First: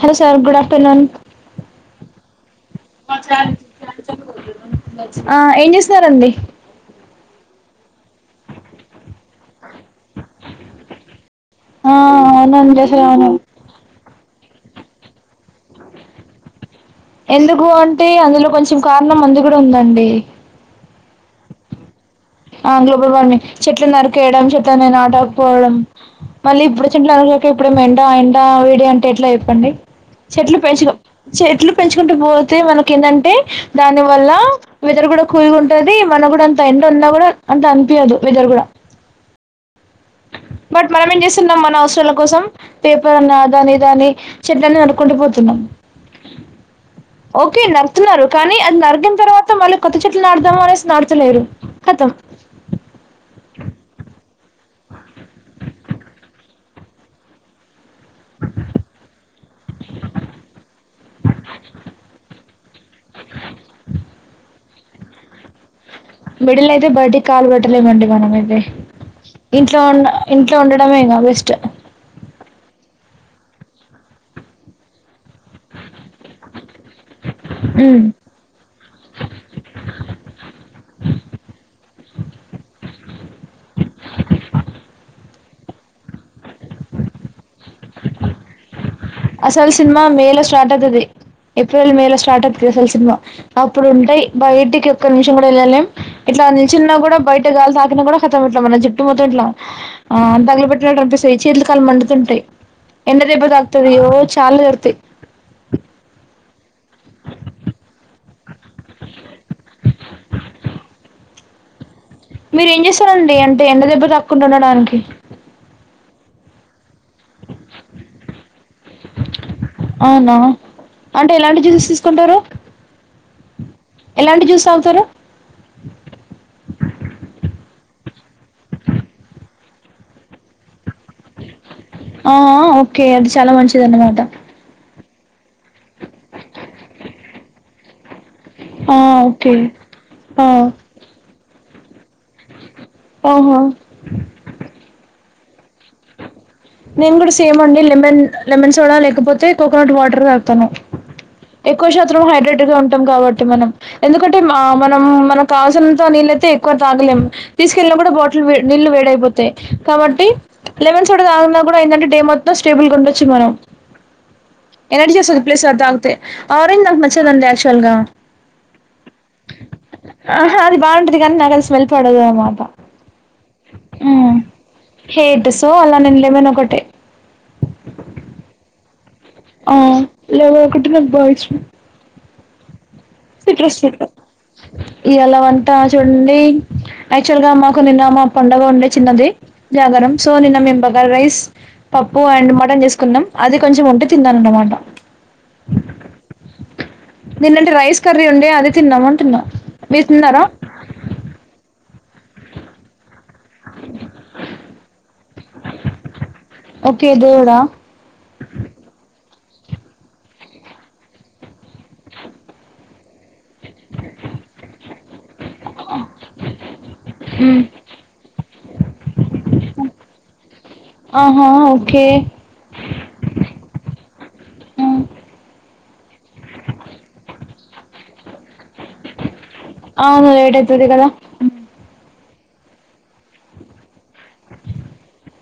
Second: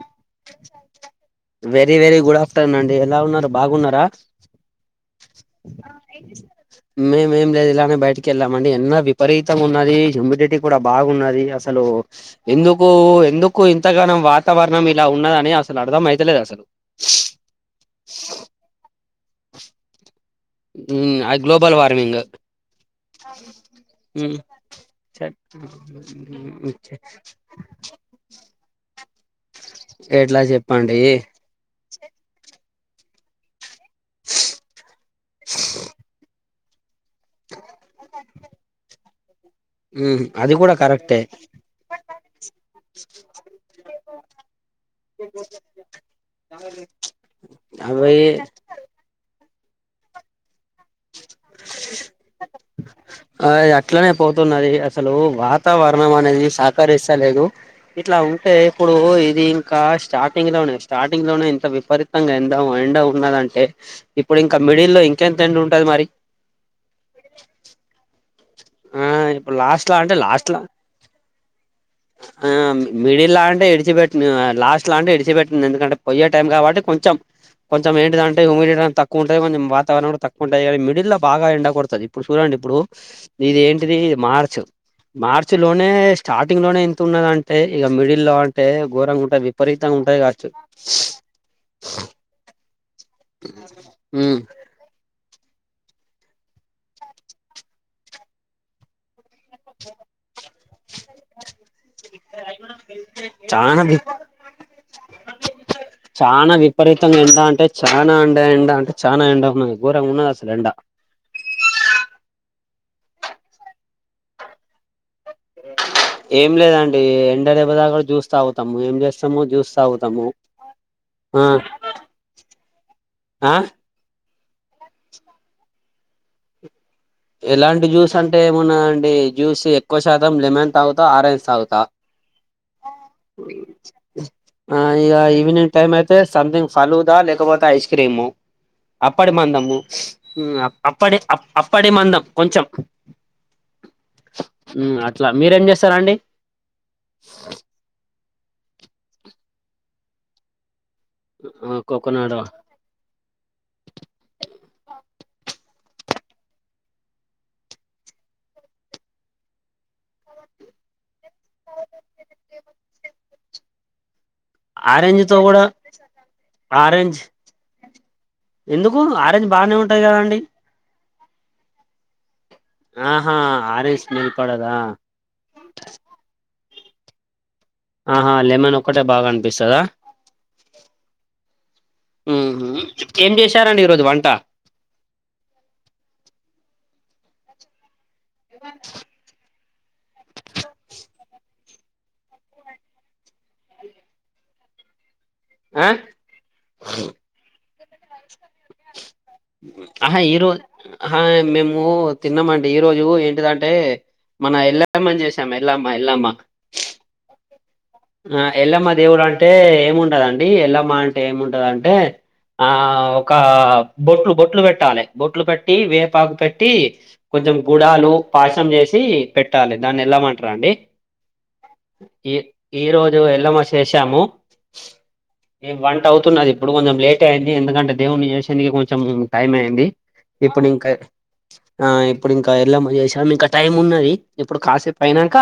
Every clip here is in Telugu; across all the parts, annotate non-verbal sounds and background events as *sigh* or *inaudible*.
Hello sir good afternoon very very good afternoon అండి ఎలా ఉన్నారు బాగున్నారా? ఆ ఏం చేస్తున్నారండి మే ఎం లే కేళ్ళామండి ఎండ విపరీతం ఉన్నది. హ్యూమిడిటీ కూడా బాగున్నది అసలు ఆ అవునండి ఎందుకు అసలు అవును ఎందుకు ఇంతగానం వాతావరణం ఇలా ఉన్నదని అసలు అర్థం అయితలేదు అసలు ఎందుకు అంటే అందులో కొంచెం కారణం మందికూడా ఉందండి. మ్ అది గ్లోబల్ వార్మింగ్ ఆ గ్లోబల్ వార్మింగ్ చెట్లను మ్మ్ నర్రికేయడం, చెట్లని నటకపోవడం మళ్ళీ ఇప్పుడు చెట్లు అరక ఉప్పుడేమో ఎండ ఎండ వేడి అన్ టెట్లా చెప్పండి ఎట్లా చెట్లు పెంచు చెప్పండి చెట్లు పెంచుకుంటూ పోతే మనకి ఏంటంటే దాని వల్ల వెథర్ కూడా కూల్ గా ఉంటది. మన కూడా అంత ఎండ ఉన్నా కూడా అంతే అనిపియ్యదు వెథర్ కూడా మ్మ్ అది కూడా బట్ మనం ఏం కరెక్టే చేస్తున్నాం మన అవసరాల కోసం పేపర్ అని దాని దాని చెట్లను న *unintelligible* ఓకే నరుతున్నారు అవి కానీ అది నరికిిన తర్వాత మళ్ళీ కొత్త చెట్లు నాటుదాము అనేసి నాటుతాలేరు కతం ఆ అట్లనే పోతున్నది అసలు వాతావరణం అనేది సహకరిస్తలేదు. ఇట్లా ఉంటే ఇప్పుడు ఇది ఇంకా స్టార్టింగ్ లోనే, స్టార్టింగ్ లోనే ఇంత విపరీతంగా ఎండ అండ్ ట ఉన్నదంటే ఇప్పుడు ఇంకా మిడిల్లో ఇంకా ఎంత ఎండ ఉ మిడిల్ అయితే బయటికి కాలు పెట్టలేవండి మనమె అదే ఆ ఇప్పుడు ఇంట్లో లాస్ట్ లా ఉండ అంటే లాస్ట్ ఇంట్లో లా ఉండటమేగా బెస్ట్ మిడిల్ లా అంటే విడిచిపెట్టను లాస్ట్ లా అంటే విడిచిపెట్టింది ఎందుకంటే పొయ్యే టైం కాబట్టి కొంచెం కొంచం ఏంటిది అంటే యుమిడిటీ అనేది తక్కువ ఉంటాయి కొంచెం వాతావరణ కూడా తక్కువ ఉంటా కానీ మిడిల్ లో బగా ఎండాకొడతది ఇప్పుడు చూడండి ఇప్పుడు ఇది ఏంటిది మార్చ్ మార్చ్ లోనే స్టార్టింగ్ లోనే ఇంత ఉన్నదంటే ఇగ మిడిల్ లో అంటే ఘోరంగా ఉంటది అసలు విపరీతంగా సినిమా ఉంటది మేల కావచ్చు స్టార్ట్ అయితది. ఏప్రిల్, మేల స్టార్ట్ అతుది అసలు సినిమా అప్పుడు ఉంటాయి ఉమ్ బయటికి ఒక్క ని చూడళ్ళలేం ఇట్లా నిలిచిన్న కూడా బయట గాలి తాకిన కూడా కతమంట్లా మన జుట్టు మ తుంట్ల ఆ తగలు పెట్టినట్టు అనిపిస్తది. చేతులు, కాళ్ళు మండుతుంటాయి ఎండదెబ త చానా తది వి ఓ చాల జరుగుతాయి తానే ఎండ అంటే చానా ఎండ ఎండ అంటే చానా ఎండ ఉన్నయ్ ఘోరంగా ఉన్నది అసలు ఎండ మీరు ఏం చేస్తారండి అంటే ఎండ దెబ్బ తక్కుంటుండడానికి ఏం లేదన్ డే ఎండ దెబ్బ దాకా జ్యూస్ తాగుతాము ఏం చేస్తాము జ్యూస్ తాగుతాము. అవునా అంటే ఆ ఎలాంటి జ్యూసెస్ తీసుకుంటారు? ఆ ఎలాంటి జ్యూస్ తాగుతారు ఎలాంటి జ్యూస్ అంటే ఏమున్నాదండి జ్యూస్ ఎక్కువ శాతం లెమన్ తాగుతా ఆరెంజ్ తాగుతా ఆ ఓకే అది చాలా మంచిది అన్నమాట ఇగ ఈవెనింగ్ టైమైతే సమ్థింగ్ ఫలుడా లేకపోతే ఐస్ క్రీము ఆ అప్పడి ఓకే మందము ఆ అప్పడి అ అప్పడి మందం కొంచం. ఓహో ల మీరు ఏం చేస్తారా అండి? నేను కూడా సేమ్ అండి లెమన్ లెమన్ సోడా లేకపోతే కోకోనట్ వాటర్ తగుతాను. ఆ, ఎక్కువ శాత్రం కోకోనట్ వా- హైడ్రేట్గా ఉంటాం కాబట్టి మనం ఎందుకంటే మా మనం మనక్ కావల్సనంత నీళ్ళైతే ఎక్కువ తాగలేం. తీస్కెళ్ళిన కూడా బాటిల్ వే నీళ్ళు వేడైపోతాయి కాబట్టి లెవెన్ సోడా దాగున్నా గుడా ఏంటంటే డే మొత్తం స్టేబుల్గా ఉండొచ్చు మనం. ఎనర్జీ ఆరెంజ్ తో వస్తద్ కూడా ప్లస్ అద్ తాగుతే ఆరెంజ్ నాక్ నచ్చదండి ఆక్చువల్గా ఎందుకు ఆరెంజ్ బానే ఉంటది కదా అండి. *inaudible* నాక్ అద్ స్మెల్ పడద్ ఏమో ఆహా ఆరే స్మెల్ పడదా హేట్ సో అలా నేను లెమన్ ఒకటే ఆహా లేమన్ ఒకట్ ఆ లెమన్ ఒకటే నాక్ బాగిష్టం. మ్ సిట్రస్ *inaudible* ఇయాల వంటా చుడంన్డీ యాక్చువల్గా మాకు నిన్న మా పండగా ఉండే చిన్నది. జాగరం సో నిన్న మేం బగారా రైస్, పప్పు అండ్ మటన్ చేస్కున్నాం. అది కొంచం ఉంటే తిన్నారన్నమాట. బ్లాంక్ అ నిన్నంటే రైస్ కర్రీ ఉండే అది తిన్నాం. అంటున్నా మీరు అహ తిన్నారా ఈరోజు అహ మేము తిన్నామండి ఈ రోజు ఏ టిదంటే మన ఎళ్ళమ్మన్ చేసాం ఎళ్లమ్మ ఎల్లమ్మ. ఓకే దేవుడా మా ఎల్లమ్మ దేవురం టే ఏముంటదండి ఎల్లమ్మ అంటే ఏముంటదంటే ఆ ఒకా బొట్లు బొట్లు పెట్టాలె బొట్లు పెట్టి వేపాకు కట్టి కొంచం మ్మ్ గుడాలు, పాశం చేసి పెట్టాలె దాన్ని ఎల్లమ్మంటరండి. ఆహా ఓకే. ఈ రోజు ఎల్లమ్మ చేశాము. మ్మ్ ఈ వంటౌతున్నది ఇప్పుడు కొంచెం లేటే అయింది ఎందుకంటే దేవున్ని చేసింది ఇగ కొంచం టైమైయ్యింది అవును లేట్ ఇప్పుడు అయితది ఇంకా కదా ఆ ఇప్పుడ్ ఇంకా ఎల్లమ్మ చేశాం ఇంకా టైం ఉన్నది ఇప్పుడు కాసేప్ అయినంక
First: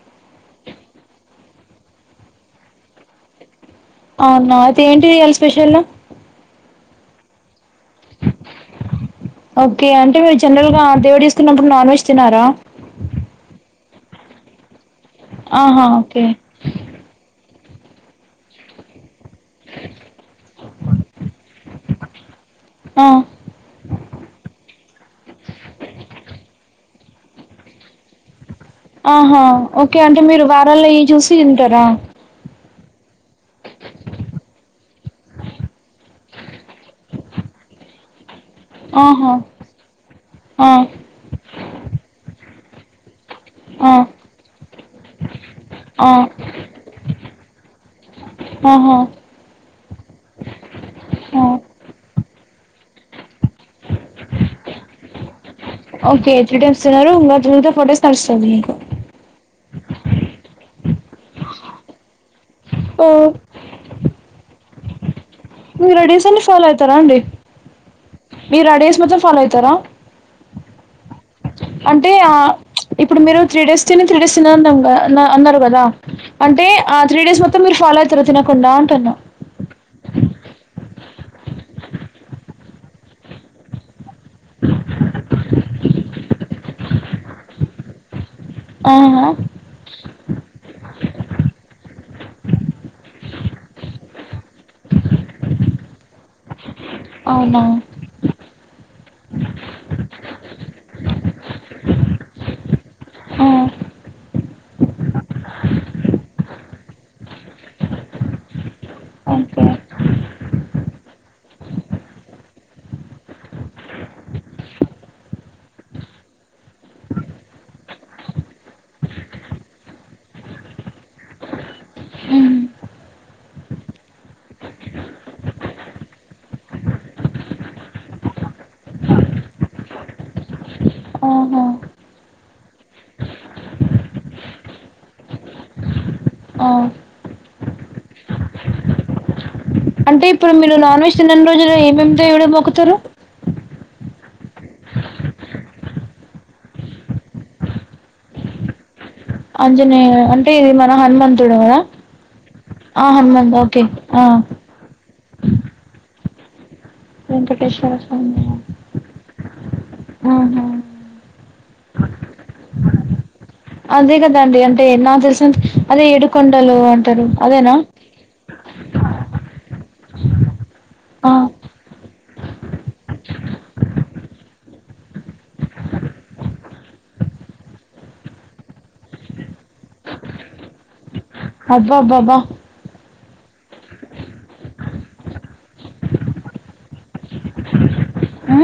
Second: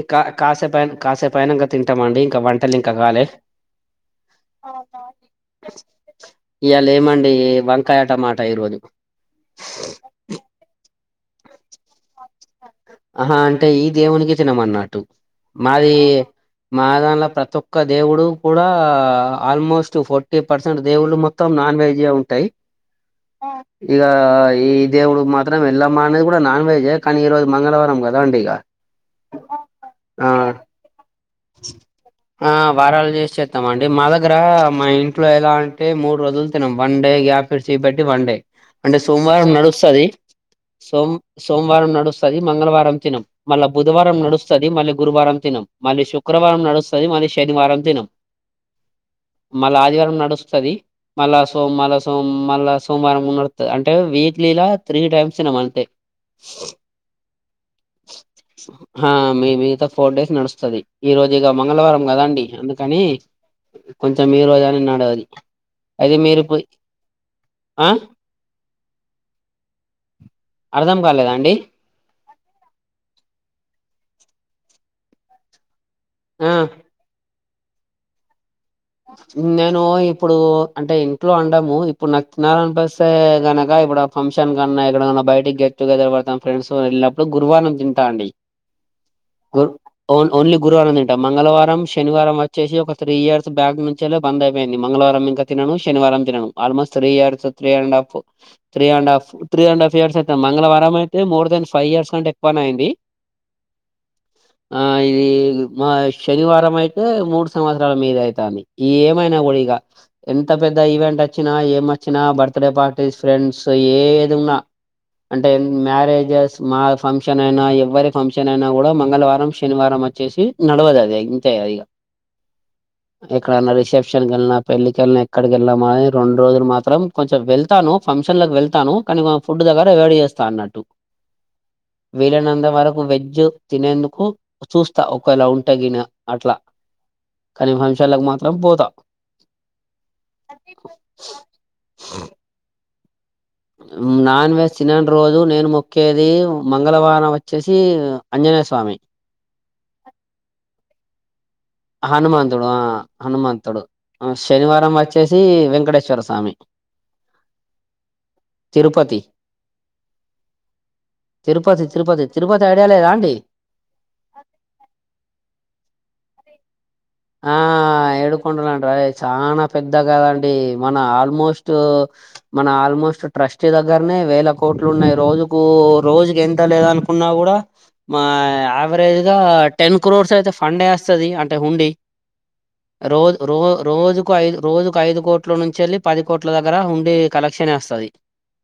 ఇంకా కాసేప్ కాసేపైనంకా తింటమండి ఇంకా వంటల్ ఇంకా కాలే అవునా అయితే ఏంటిది ఇయాల స్పెషల్ ఇయాల ఏమండి వం ఓకే అంటే మీరు జనరల్గా దేవుడు చేస్కున్నప్పుడు నాన్ వెజ్ తినరా? అహ అంటే ఈ దేవునికే తినమన్నట్టు ఆహా మాది ఓకే మా దాన్ల ప్రతొ క్క దేవుడు కూడా ఆల్మోస్ట్ ఫోర్టీ పర్సెంట్ దేవుళ్ళు మొత్తం నాన్ వెజే ఉంటయి. ఆ ఇగ ఈ దేవుడు మాత్రం ఎల్లమ్మ అనేది గుడా నాన్ వేజే కని ఈరోజు మంగళవారం కదా అండి ఇగ ఆహా ఓకే అంటే మీరు వారాలై చూసి తింటరా ఆ వారాలు చేసి చేస్తాం అండి. మా దగ్గర మా ఇంట్లో ఎలా అంటే మూ రోజుల్ తినం. వన్డే గ్యాప్ ఇడిసీ పెట్టి వన్డే అంటే ఆహా సోమవారం నడుస్తది ఆ సోమ్ సోమవారం నడుస్తది మంగళవారం తినం. మళ్ళ ఆ బుధవారం నడుస్తది మళ్ళీ గురువారం తినం మళ్ళీ ఆ శు శుక్రవారం నడుస్తది మరి శనివారం తినం. ఆహా మళ్ళ ఆదివారం నడుస్తది మళ్ళా ఆ సో మళ్ళ సో మళ్ళ సోమవారం ఉన్నడు అంటే వీక్లీలా త్రీ టైమ్స్ తినం అంతే. ఓకే త్రీ టైమ్స్ తిన్నారు ఇంకా మిగతా ఫోర్ డేస్ నడుస్తుంది మీకు ఆ మీ మిగతా ఫోర్ డేస్ నడుస్తది ఈ రోజు ఇక మంగళవారం కదండి ఎందుకని ఓ కొంచెం ఈ రోజా అనే నడవది మీ అయితే రడిసన్ అన్ని మీరు ఫాలో పోయి అయితారా అండి ఆ మీరడిస్ మొత్తం ఫాలో అయితరా? అర్ధం కాలేదా అండి. ఆ ఇప్పుడు మీరు త్రీ డేస్ తిని త్రీ డేస్ తినకుండా అన్న అన్నారు కదా అంటే ఆ త్రీ డేస్ మొత్తం మీరు ఫాలో అవుయితార తిన నేను ఇప్పుడు అంటే ఇంట్లో అండము ఇప్పుడు నాకు తినాలనిపిస్ స్తే గనక ఇప్పుడ ఫంక్షన్ కన్నా ఎక్కడకన్నా బయటికి గెట్టుగెదర్ పెడతాం ఫ్రెండ్స్ వెళ్ళినప్పుడు గురువారం తింటా అండి ఆహా గుర్ ఓన్లీ గురువారం తింటా మంగళవారం శనివారం వచ్చేసి ఒక త్రీ ఇయర్స్ నుంచిల బంద అ ది మంగళవారం ఇంకా తినను శనివారం తినను ఆల్మోస్ట్ త్రీ ఇయర్స్ అవునా three and half three and half three and half years అయితె మంగళవారం అయితే మోర్ దన్ ఫైవ్ ఇయర్స్ కంట ఎక్కువనె అయింది ఆ ఆ ఇది మహ్ శనివారం అయితే మూడు సంవత్సరాల మీద అయితంది ఏమైనా గుడ ఓకే ఇగ ఎంత పెద్ద ఈవెంట్ వచ్చినా ఏం వచ్చినా బర్త్డే పార్టీస్ ఫ్రెండ్స్ ఏ ఏదిన్నా అంటే మ్యారేజెస్ మా ఫంక్షన్ అయినా ఎవ్వరి ఫంక్షన్ అయినా గుడా మంగళవారం శనివారం వచ్చేసి నడవదు అది ఇంతే అదిగా ఉహ్మ్ ఎక్కడన్నా రిసెప్షన్కి వెళ్ళిన పెళ్ళకెళ్లిన ఎక్కడికెళ్ళాన మద్ రెండు రోజులు మాత్రం కొంచెం వెళ్తాను ఫంక్షన్ లకి వెళ్తాను కానీ ఫుడ్ దగ్గర ఎవైడ్ చేస్తా అన్నట్టు ఓహో వీలైనంత వరకు వెజ్ తినేందుకు చూస్తా ఒకవేళ ఉంట గిన అట్లా ఆ కానీ ఫంక్షనలకి మాత్రం పోతా అంటే ఇప్పుడు మీరు నాన్ వెజ్ తిన్నని రోజులు ఏమేం దేవుడు మొక్కుతారు నాన్ వెజ్ తినను రోజు నేను మొక్కేది మంగళవారం వచ్చేసి అన్ జినేయస్వామి అంజనేయ్ అంటే ఇది మన హనుమంత్ కదా హనుమంతుడు ఆ హనుమంతుడు ఓకే ఆ శనివారం వచ్చేసి వెంకటేశ్వర స్వామి వెంకటేశ్వర స్వామి తిరుపతి అ తిరుపతి తిరుపతి తి అదే కదండి అంటే నా తెలిసిన్ అదే ఎడుకొండలు అంటే ఆ ఏడుకొండాలంటారు అదే చానా పెద్ద గాడండి మన ఆ ఆల్మోస్ట్ మన ఆల్మోస్ట్ ట్రస్టీ దగ్గరనే వేల కోట్లు ఉన్నాయి రోజుకు రోజుకి ఎంత లేదనుకున్నా కూడా మ అవేరేజగా టెన్ క్రోర్స్ అయితే ఫండేస్తా స్తది అంటే హుండీ అబ్బా అబ్బా అబ్బా రోజ్ రో రోజుకు ఐదు రోజుకు ఐదు కోట్ల నుంచెళ్లి పది కోట్ల దగ్గర హుండీ కలెక్షన్ ఎస్తది ఆ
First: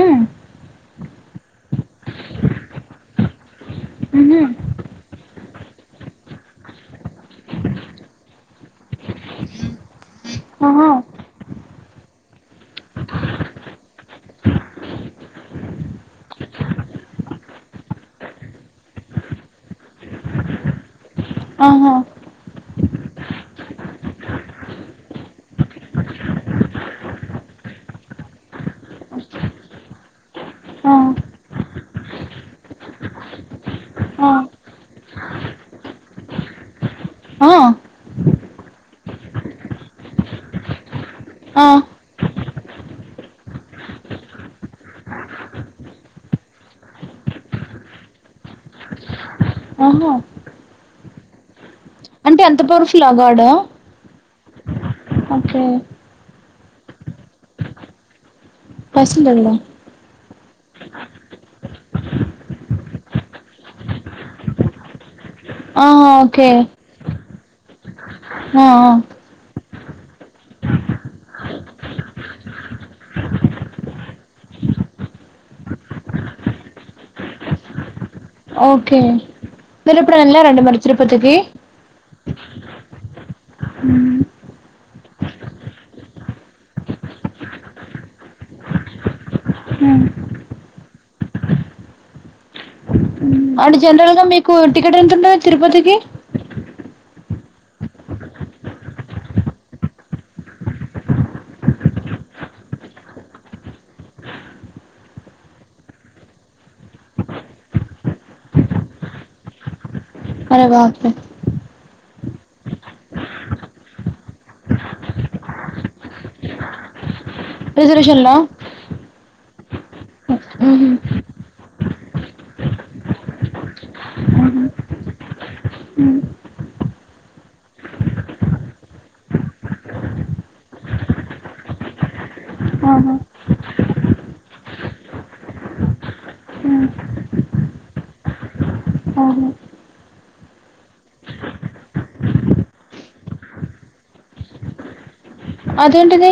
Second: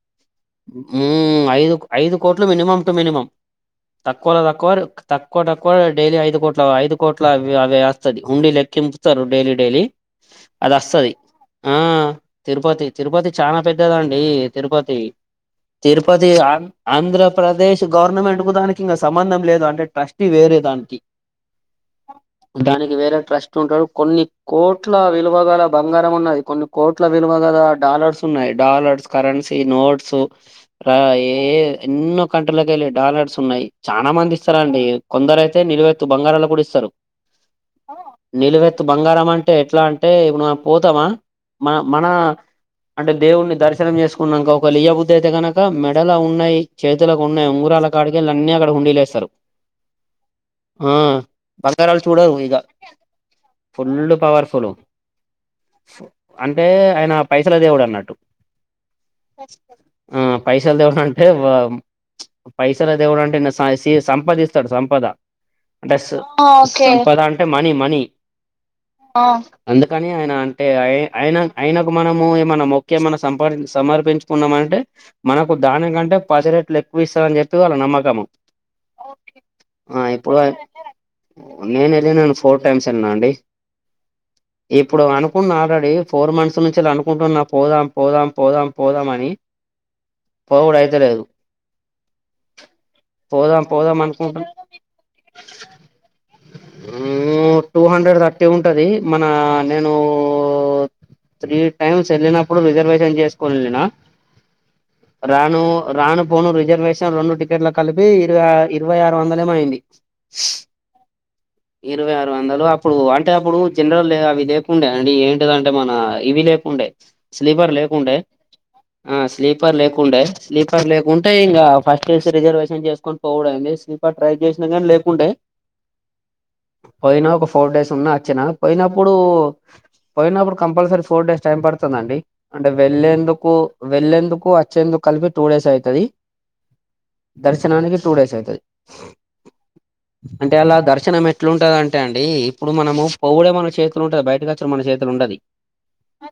ఉమ్మ్ ఐదు ఐదు కోట్లు మినిమం టు మినిమం తక్కువలో మ్హూ తక్కువ తక్కువ తక్కువ డైలీ ఐదు కోట్లు ఐదు కోట్ల అవి అవేస్ స్తది హుండీ లెక్కింపుతారు డైలీ డైలీ అది ఆహా అస్తది ఆ తిరుపతి తిరుపతి చనా పెద్దదండీ తిరుపతి తిరుపతి ఆంధ్రప్రదేశ్ గవర్నమెంట్ కు దానికి ఇగ సంబంధం లేదు అంటే ట్రస్టీ వేరే దానికి ఆహా దానికి వేరే ట్రస్ట్ ఉంటారు కొన్ని కోట్ల విలువగల బంగారం ఉన్నది కొన్ని కోట్ల విలువగల డాలర్స్ ఉన్నాయి డాలర్స్ కరెన్సీ నోట్స్ ర ఆ ఎన్నో కన్ కెళ్ళి డాలర్స్ ఉన్నాయి చానా ఆ మంది ఇస్తారండి. కొందరు ఐతే నిలువెత్తు బంగారాలు కూడా ఇస్తారు. ఆ నిలువెత్తు బంగారం అంటే ఎట్లా అంటే ఇప్పుడు మనమ్ పోతమా ఆ మా మన అంటే దేవుడిని దర్శనం చేసుకున్నానుక ఒక లియ బుద్ధి అయితే కనక మెడల ఉన్నాయి చేతులకు ఉన్నాయి ఉంగ రాల కాడికిళ్ల అన్నీ అక్కడ హండీలేస్తారు ఆహా ఆ బంగారాలు చూడవ్ అంటే ఇగా అంత పవర్ఫుల్ ఫుల్ పవర్ ఒకే అంటే ఆయన పైసల దేవుడు అన్నట్టు పైసలు దేవుడా ఆ పైసల్ దేవుడు అంటే పైసల దేవుడు అంటే సిర్ సంపద ఇస్తాడు సంపద ఆ ఓకే పద అంటే మనీ మనీ ఆ అ అందుకని ఆయన అంటే ఆయి ఆయనకు మనము ఏమన్నా ముక్కు ఏమన సంపాదించ సమర్పించుకున్నామ అంటే మనకు దానికంటే పది రేట్లు ఎక్కువ ఇస్తాదని చెప్పి వాళ్ళ నమ్మకం. ఓకే మీరుప్పుడు వెళ్లారా ఆయ- అండి మరి తిరుపతికి నేను వెళ్ళినను ఫోర్ టైమ్స్ వెళ్ళిన అండి. మ్ ఇప్పుడు అనుకున్న ఆల్రెడీ ఫోర్ మంత్స్ నుంచి అనుకుంటున్నా. పోదాం పోదాం పోదాం పోదామ అని. పోవుడు అయితే లేదు అంటే జన్రల్ గా మీకు అనుకుంటున్నా టికెట్ ఎంత ఉంటది తిరుపతికి మ్ టూ హండ్రెడ్ థర్టీ ఉంటది మన నేనూ త్రీ టైమ్స్ వెళ్ళినప్పుడు రిజర్వేషన్ చేసుకొని వెళ్ళిన రాను రాను పోను రిజర్వేషన్ రెండు టికెట్లు కలిపి ఇర ఇరవై ఆరు వందలేమో అయింది. అరే బాపురే ఇరవై ఆరు వందలు అప్పుడు అంటే అప్పుడు జన్రల్ అవి లేకుండే అండి ఏంటిదంటే మన ఇవి లే కు ఉండే స్లీపర్ లేకుండే రిజర్వేషన్ లో ఆ స్లీపర్ లేకుండే స్లీపర్ లేకుంటే ఇంకా ఫస్ట్ చేసి రిజర్వేషన్ చేసుకొని పోవడంది స్లీపర్ ట్రై చేసినా కానీ లేకుంటే పోయినా ఒక ఫోర్ డేస్ ఉన్నా వచ్చిన పోయినప్పుడు పోయినప్పుడు కంపల్సరీ ఫోర్ డేస్ టైం పడుతుందండి. అంటే ఆహా వెళ్లేేందుకు వెళ్ళేందుకు వచ్చేందుకు కలిపి టూ డేస్ అయితది ఉహ్ దర్శనానికి టూ డేస్ ఐతది ఆహా అంటే అలా దర్ క్షణం ఎట్లు ఉంటది అంటే అండి ఇప్పుడు మనము పొవుడే మన చేతుల ఉంటది. బయటకి వచ్చిన మన చేతిల ఉండది అదేంటిది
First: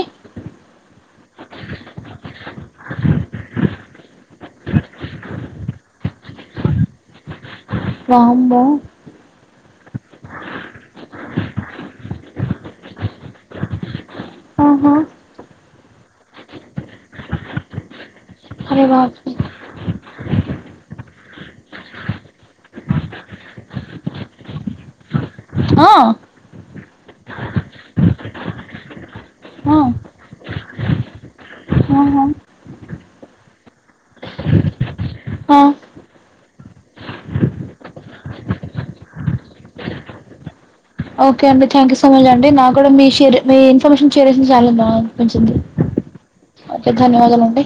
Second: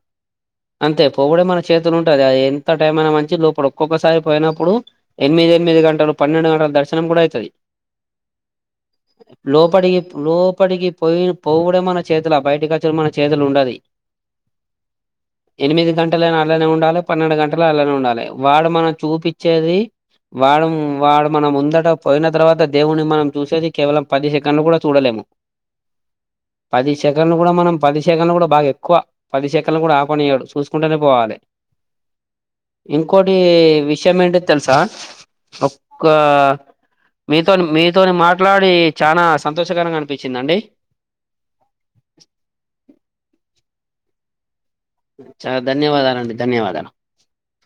అంతే పోవుడే మన చేతులు ఉంటది. అది ఎంత టైం అయినా మంచి లోపల ఒక్కొక్కసారి పోయినప్పుడు ఎనిమిది ఎనిమిది మిది గంటలు పన్నెండు గంటల దర్శనం కూడా అయితది. వామ్మో లోపడి లోపడికి పోయి పోవడమే మనచేతుల బయటకి వచ్చడం మన చేతులు ఉండదు. ఆహ ఎనిమిది గంటలైనా అలానే ఉండాలి. పన్నెండు గంటల అలానే ఉండాలి. వాడు అరే మనం బాప్రే చూపిచ్చేది వాడు వాడు మనం ముందట పోయిన తర్వాత దేవున్ని మనం చూసేది కేవలం పది సెకండ్లు కూడా చూడలేము ఆ పది సెకండ్లు కూడా మనం పది సెకండ్లు కూడా బాగా ఎక్కువ పది సెకండ్లు కూడా ఆపనియ్యడు. చూసుకుంటేనే పోవాలె. ఆ ఇంకోటీ విషయం ఏంటిద్ తెలుసా ఆ ఒక్క మీతోని మీతోని మాట్లాడి చానా సంతోషకరంగా అనిపిచ్చిందండి ఓకే అండి థ్యాంక్యూ సో మచ్ అండి నా కూడా మీ శిర్ మీ ఇన్ఫర్మేషన్ షేర్ చేసి చాల చాలా ధన్యవాదాలండి ధన్యవాదాలు ఓకే ధన్యవాదాలండి